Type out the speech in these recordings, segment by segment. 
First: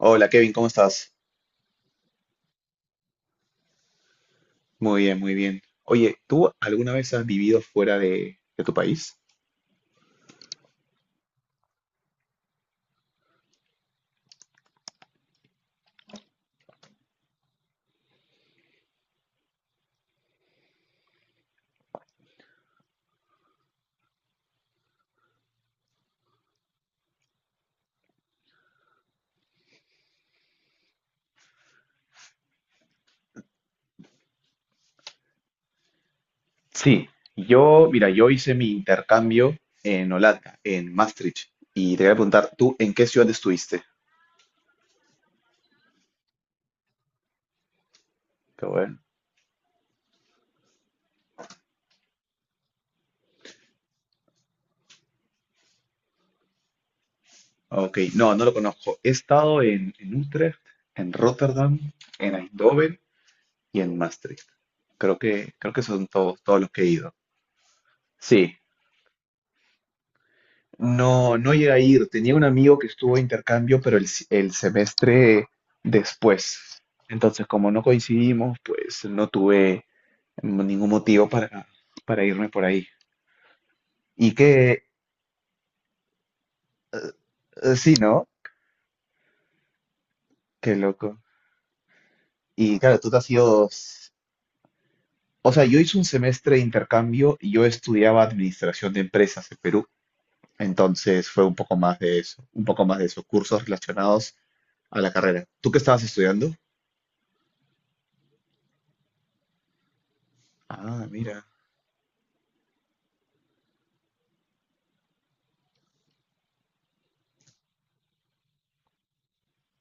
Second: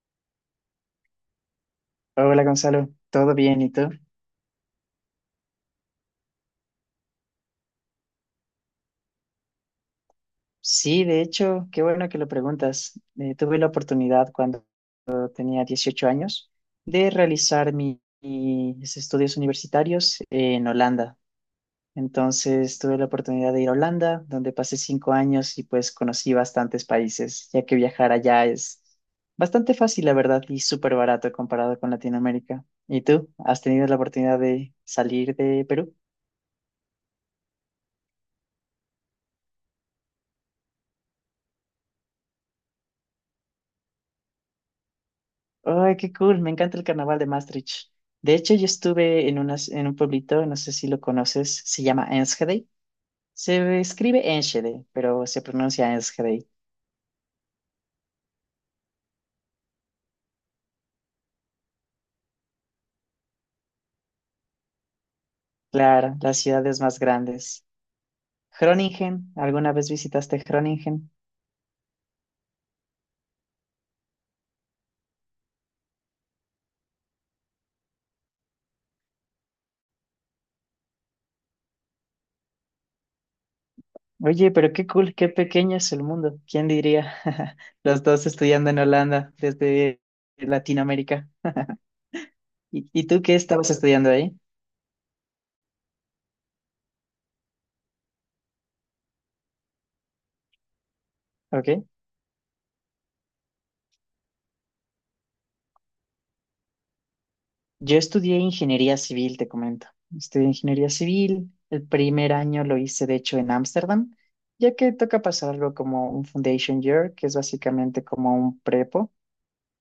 Hola Kevin, ¿cómo estás? Hola Gonzalo, ¿todo bien? ¿Y tú? Muy bien, muy bien. Oye, ¿tú alguna vez has vivido fuera de tu país? Sí, de hecho, qué bueno que lo preguntas. Tuve la oportunidad cuando tenía 18 años de realizar mis estudios universitarios en Holanda. Entonces tuve la oportunidad de ir a Holanda, donde pasé 5 años y pues conocí bastantes países, ya que viajar allá es bastante fácil, la verdad, y súper barato comparado con Latinoamérica. ¿Y tú? ¿Has tenido la oportunidad de salir de Perú? Sí, yo, mira, yo hice mi intercambio en Holanda, en Maastricht, y te voy a preguntar, ¿tú en qué ciudad estuviste? Ay, qué cool, me encanta el carnaval de Maastricht. De hecho, yo Qué bueno. estuve en, en un pueblito, no sé si lo conoces, se llama Enschede. Se escribe Enschede, pero se pronuncia Enschede. Ok, no, no lo conozco. He estado en Utrecht, en Rotterdam, en Eindhoven y en Maastricht. Creo que son Claro, las todos, todos los ciudades que he más ido. grandes. Sí. Groningen, ¿alguna vez visitaste Groningen? No, no llegué a ir. Tenía un amigo que estuvo de intercambio, pero el, si- el semestre después. Entonces, como no coincidimos, pues no tuve ningún motivo para irme por ahí. Y Oye, pero que, qué cool, qué pequeño es el mundo. ¿Quién diría? Sí, Los ¿no? dos estudiando en Holanda desde Qué loco. Latinoamérica. Y ¿Y, claro, y tú te tú has qué ido... estabas estudiando ahí? O sea, yo hice un semestre de intercambio y yo estudiaba administración de empresas en Perú. Entonces fue un ¿Ok? poco más de eso, un poco más de eso, cursos relacionados a la carrera. ¿Tú qué estabas estudiando? Yo estudié ingeniería civil, te comento. Estudié ingeniería Ah, mira. civil. El primer año lo hice, de hecho, en Ámsterdam, ya que toca pasar algo como un foundation year, que es básicamente como un prepo.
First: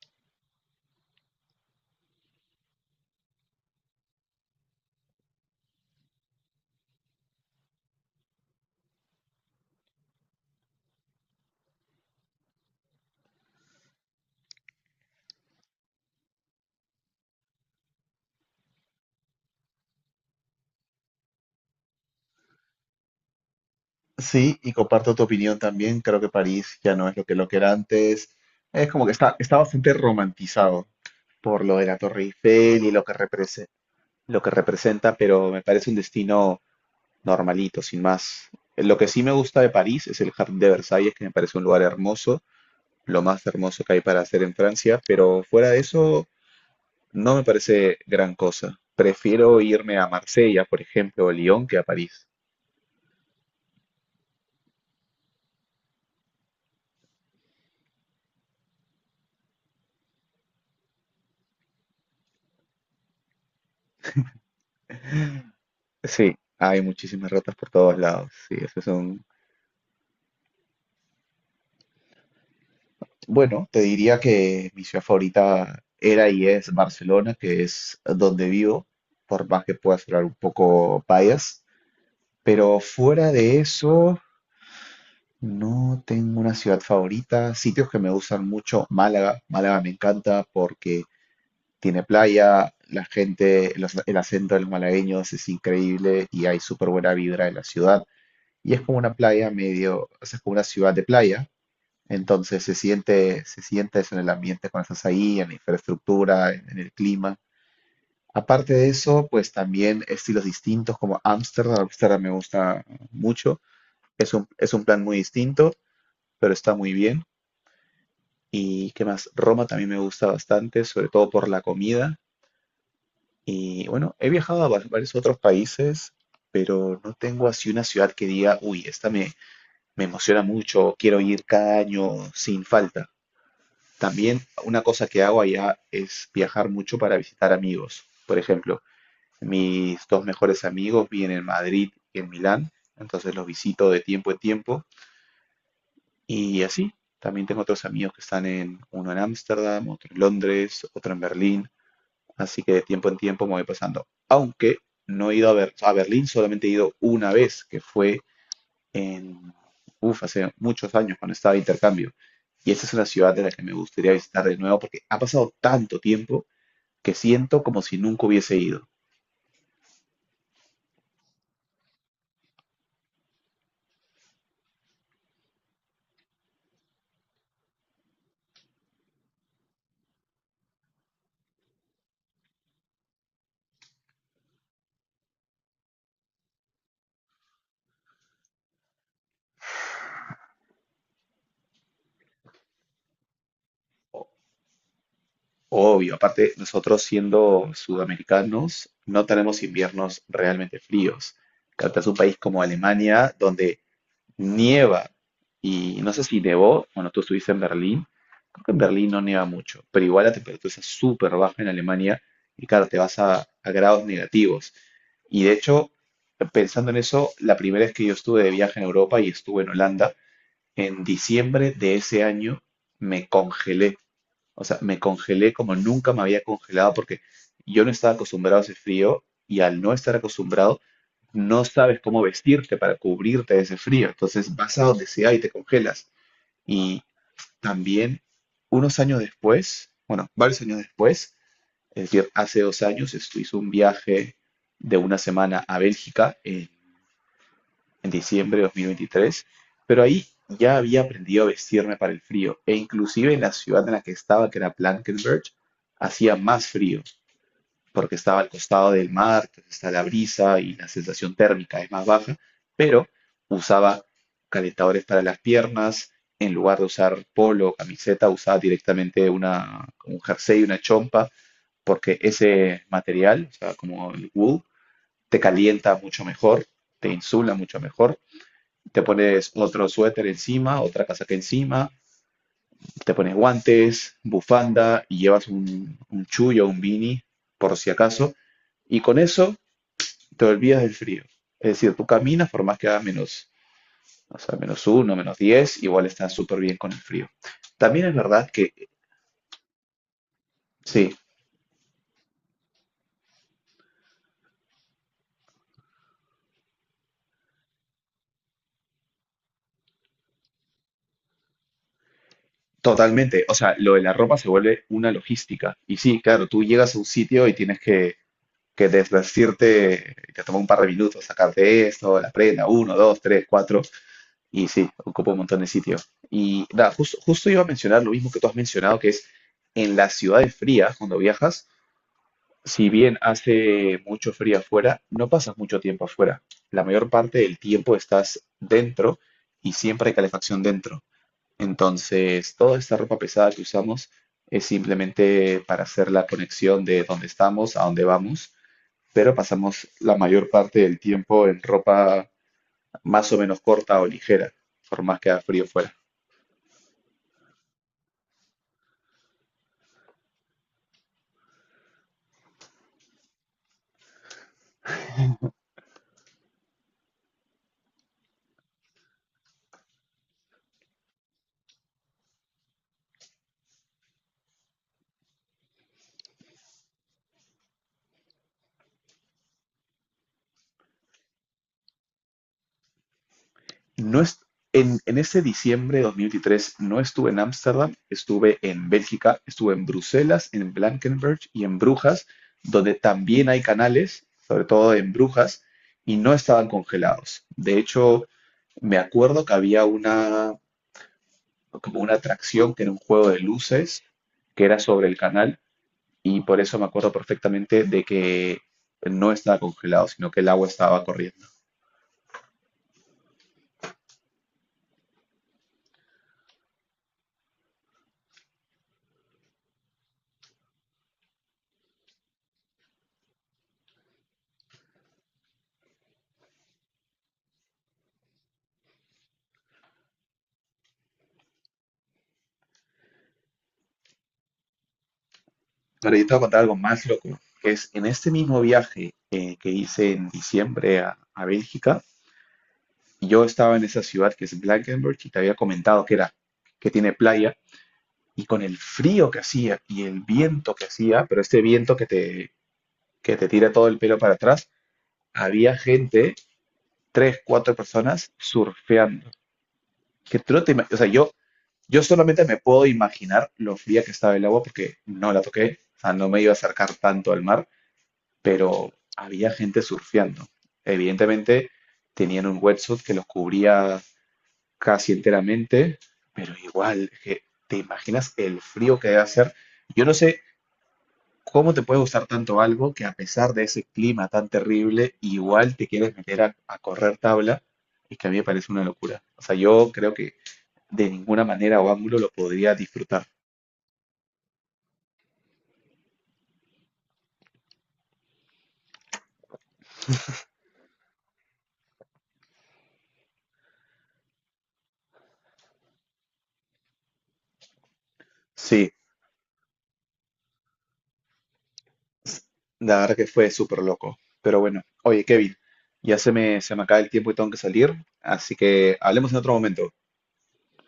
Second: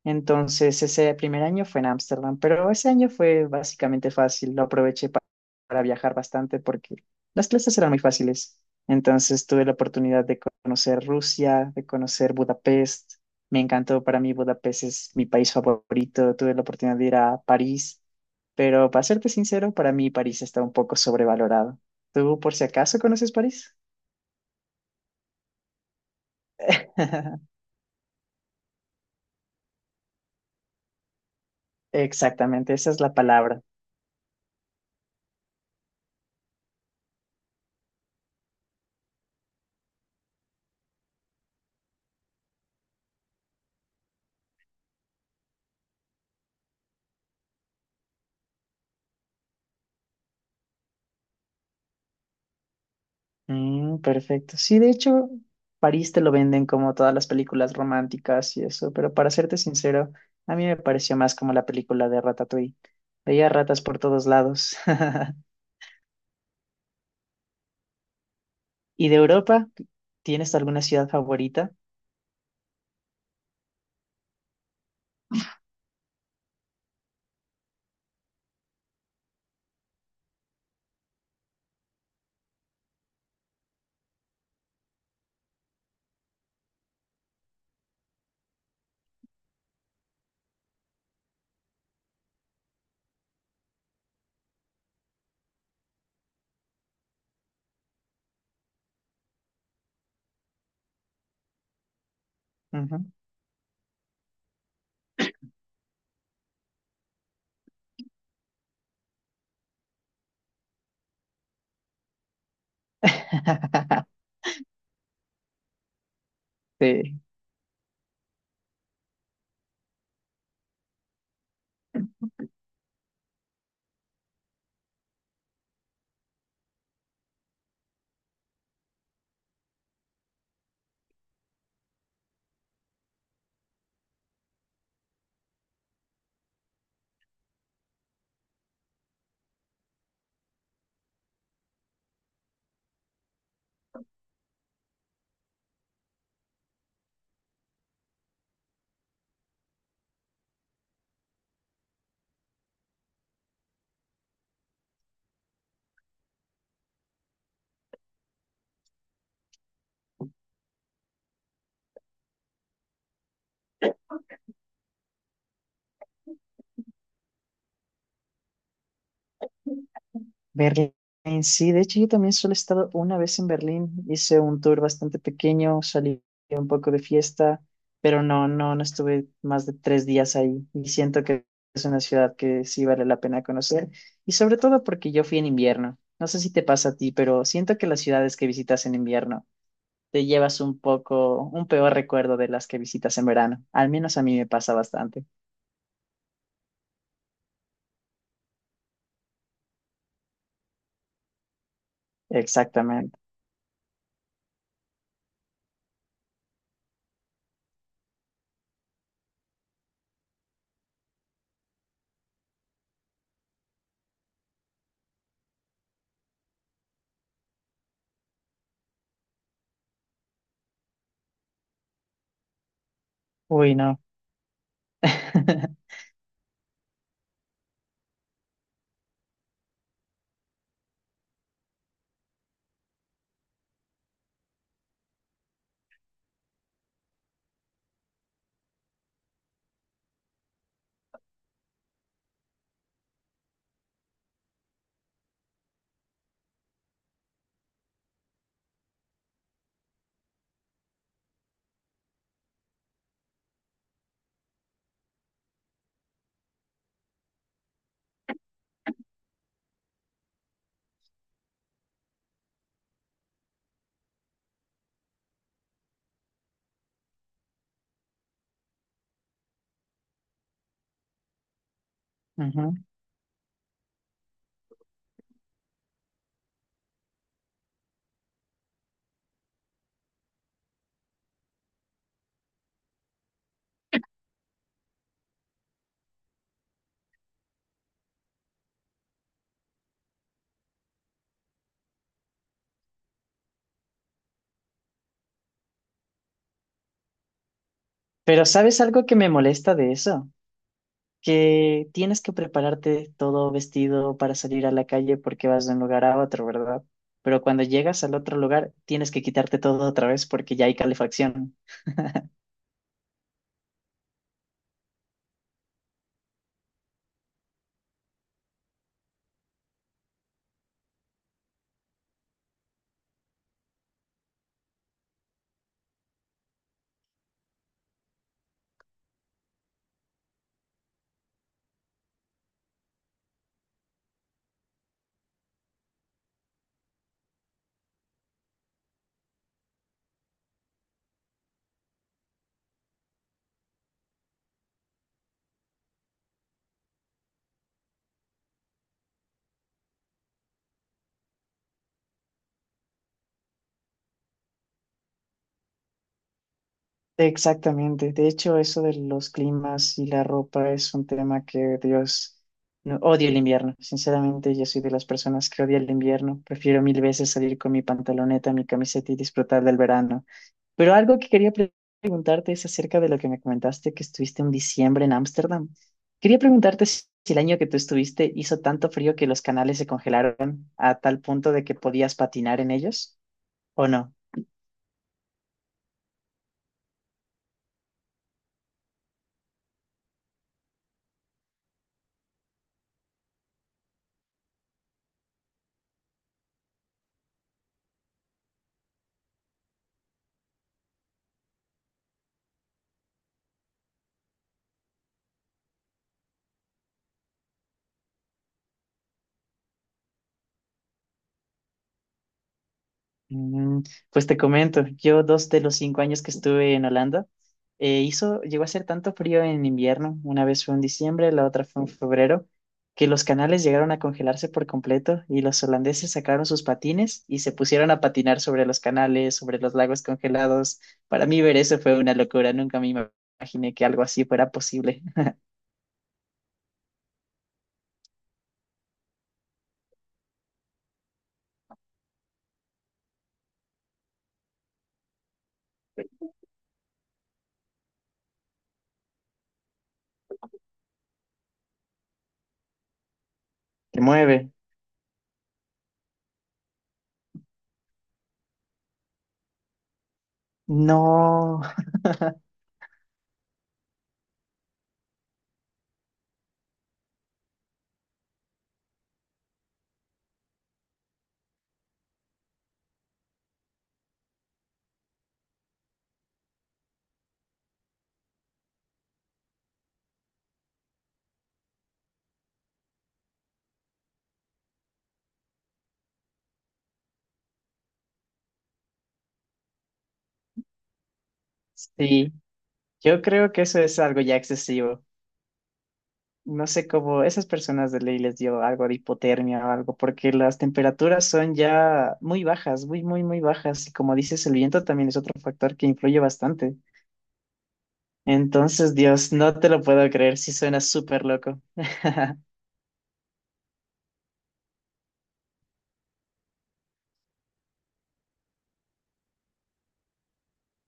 Entonces, ese primer año fue en Ámsterdam, pero ese año fue básicamente fácil. Lo aproveché para viajar bastante porque las clases eran muy fáciles. Entonces, tuve la oportunidad de conocer Rusia, de conocer Budapest. Me encantó, para mí Budapest es mi país favorito. Tuve la oportunidad de ir a París, pero para serte sincero, para mí París está un poco sobrevalorado. ¿Tú por si acaso conoces París? Sí, y comparto tu opinión también. Creo que París ya no es lo que era antes. Es como que está, está bastante romantizado por lo de la Torre Exactamente, Eiffel esa y es lo que la palabra. Lo que representa, pero me parece un destino normalito, sin más. Lo que sí me gusta de París es el Jardín de Versalles, que me parece un lugar hermoso, lo más hermoso que hay para hacer en Francia, pero fuera de eso no me parece gran cosa. Prefiero irme a Marsella, por ejemplo, o Lyon, que a París. Mm, perfecto. Sí, de hecho, París te lo venden como todas las películas románticas y eso, pero para serte sincero, a mí me pareció más como la película de Ratatouille. Veía ratas por todos lados. Sí, hay muchísimas ratas por todos lados. Sí, eso es ¿Y de un... Europa? ¿Tienes alguna ciudad favorita? Bueno, te diría que mi ciudad favorita era y es Barcelona, que es donde vivo, por más que pueda sonar un poco bias. Pero fuera de eso, no tengo una ciudad favorita. Sitios que me gustan mucho, Málaga. Málaga me encanta porque tiene playa, la gente, el acento de los malagueños es increíble y hay súper buena vibra en la ciudad. Y es como una playa medio, o sea, es como una ciudad de playa, entonces Ujú. Se siente eso en el ambiente cuando estás ahí, en la infraestructura, en el clima. Aparte de eso, pues también estilos distintos como Ámsterdam. Ámsterdam me gusta mucho. Es un plan muy distinto, pero está muy Sí. bien. ¿Y qué más? Roma también me gusta bastante, sobre todo por la comida. Y bueno, he viajado a varios otros países, pero no tengo así una ciudad que diga, uy, me emociona mucho, quiero ir cada año sin falta. También una cosa que hago allá es viajar mucho para visitar amigos. Por ejemplo, mis dos mejores amigos viven en Madrid y en Milán, entonces los visito de tiempo en tiempo y así. También tengo otros amigos que están en uno en Ámsterdam, otro en Londres, otro en Berlín, así que de tiempo en tiempo me voy pasando. Aunque no he ido a, a Berlín, solamente he ido una vez, que fue en, uf, hace muchos años cuando estaba de intercambio. Y esta es una ciudad de la que me gustaría visitar de nuevo porque ha pasado tanto tiempo que siento como si nunca hubiese ido. Berlín, sí, de hecho yo también solo he estado una vez en Berlín, hice un tour bastante pequeño, salí un poco de fiesta, pero no estuve más de 3 días ahí y siento que es una ciudad que sí vale la pena conocer y sobre todo porque yo fui en invierno. No sé si te pasa a ti, pero siento que las ciudades que visitas en invierno te llevas un poco, un peor recuerdo de las que visitas en verano. Al menos a O- mí me pasa bastante. Obvio, aparte nosotros siendo sudamericanos no tenemos inviernos realmente fríos. Claro, es un país como Exactamente. Alemania donde nieva. Y no sé si nevó, bueno, tú estuviste en Berlín. Creo que en Berlín no nieva mucho, pero igual la temperatura es súper baja en Alemania y claro, te vas a grados negativos. Y de hecho, pensando en eso, la primera vez que yo estuve de viaje en Europa y estuve en Holanda, en diciembre de ese año me Uy, congelé. no. O sea, me congelé como nunca me había congelado porque yo no estaba acostumbrado a ese frío y al no estar acostumbrado no sabes cómo vestirte para cubrirte de ese frío, entonces vas a donde sea y te congelas. Y también unos años después, bueno, varios años después, es decir, hace dos años, esto hizo un viaje de una semana a Bélgica en diciembre de 2023, pero ahí ya había aprendido a vestirme para el frío e inclusive en la ciudad en la que estaba, que era Blankenberge, hacía más frío porque estaba al costado del mar, está la brisa y la sensación térmica es más baja, pero usaba calentadores para las piernas, en lugar de usar polo o camiseta, usaba directamente una, un jersey, una chompa, porque Ujú. ese material, o sea, como el wool, te calienta mucho mejor, te insula mucho mejor, te pones otro suéter encima, otra casaca encima, te pones guantes, bufanda y llevas un chullo, un beanie, por si acaso, y con eso y te olvidas del frío. Es decir, tú caminas por más que haga menos, o sea, menos uno, menos 10 igual estás súper bien con el frío. También es Pero verdad que, ¿sabes algo que me molesta de eso? sí, Que tienes que prepararte todo vestido para salir a la calle porque vas de un lugar a otro, ¿verdad? Pero cuando llegas al otro lugar, tienes que quitarte todo otra vez porque ya hay calefacción. totalmente. O sea, lo de la ropa se vuelve una logística. Y sí, claro, tú llegas a un sitio y tienes que desvestirte, te toma un par de minutos sacarte esto, la prenda, uno, dos, tres, cuatro, y sí, ocupa un montón de sitio. Y nada, justo, justo iba a mencionar lo mismo que tú has mencionado, que es en las ciudades frías, cuando viajas, si bien hace mucho frío afuera, no pasas mucho tiempo afuera. La mayor parte del tiempo estás dentro y siempre hay calefacción dentro. Entonces, toda esta ropa pesada que usamos es simplemente para hacer la conexión de dónde estamos a dónde vamos, pero pasamos la mayor parte del tiempo en ropa más o menos corta o ligera, por más que haga frío fuera. Exactamente. De hecho, eso de los climas y la ropa es un tema que, Dios, odio el invierno. Sinceramente, yo soy de las personas que odia el invierno. Prefiero mil veces salir con mi pantaloneta, mi camiseta y disfrutar del verano. Pero algo que quería preguntarte es acerca de lo que me comentaste que estuviste en diciembre en Ámsterdam. Quería preguntarte si el año que tú estuviste hizo tanto frío que los canales se congelaron a tal punto de que podías patinar en ellos o no. No es, en ese diciembre de 2023 no estuve en Ámsterdam, estuve en Bélgica, estuve en Bruselas, en Blankenberg y en Brujas, donde también hay canales, sobre todo en Brujas, y no estaban congelados. De hecho, me acuerdo que había una, como una atracción que era un juego de luces que era sobre el canal y por eso me acuerdo perfectamente de que no estaba congelado, sino que el agua estaba corriendo. Mm, pues te comento, yo dos de los 5 años que estuve en Holanda, hizo, llegó a hacer tanto frío en invierno, una vez fue en diciembre, la otra fue en febrero, que los canales llegaron a congelarse por completo y los holandeses sacaron sus patines y se pusieron a patinar sobre los canales, sobre los lagos congelados. Para mí ver eso fue una locura, nunca imaginé que algo así fuera posible. Pero yo te voy a contar algo más loco, que es en este mismo viaje que hice en diciembre a Bélgica, yo estaba en esa ciudad que es Blankenberge y te había comentado que era, que tiene playa, y con el frío que hacía y el viento que hacía, pero este viento que te tira todo el Te pelo para mueve. atrás, había gente, tres, cuatro personas surfeando. Que tú no te o sea, yo, No, yo solamente me puedo imaginar lo fría que estaba el agua porque no la toqué, o sea, no me iba a acercar tanto al mar, pero había gente surfeando. Evidentemente tenían un wetsuit que los cubría casi enteramente, pero igual, ¿te imaginas el frío que debe hacer? Yo no sé cómo te puede gustar tanto algo que, a pesar de ese clima tan terrible, igual te quieres meter a correr tabla y que a mí me parece una locura. O sea, yo creo que de ninguna manera o ángulo lo sí, podría yo disfrutar. creo que eso es algo ya excesivo. No sé cómo esas personas de ley les dio algo de hipotermia o algo, porque las temperaturas son ya muy bajas, muy, muy, muy bajas. Y como dices, el viento también es otro factor que influye bastante. Sí, Entonces, Dios, no te lo puedo creer, sí suena súper loco. la verdad que fue súper loco. Pero bueno, oye, Kevin, ya se se me acaba el tiempo y tengo que salir, así que hablemos en otro momento.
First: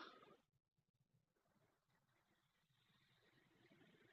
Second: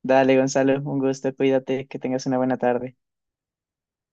Dale, Gonzalo, un gusto, cuídate, que tengas una buena tarde.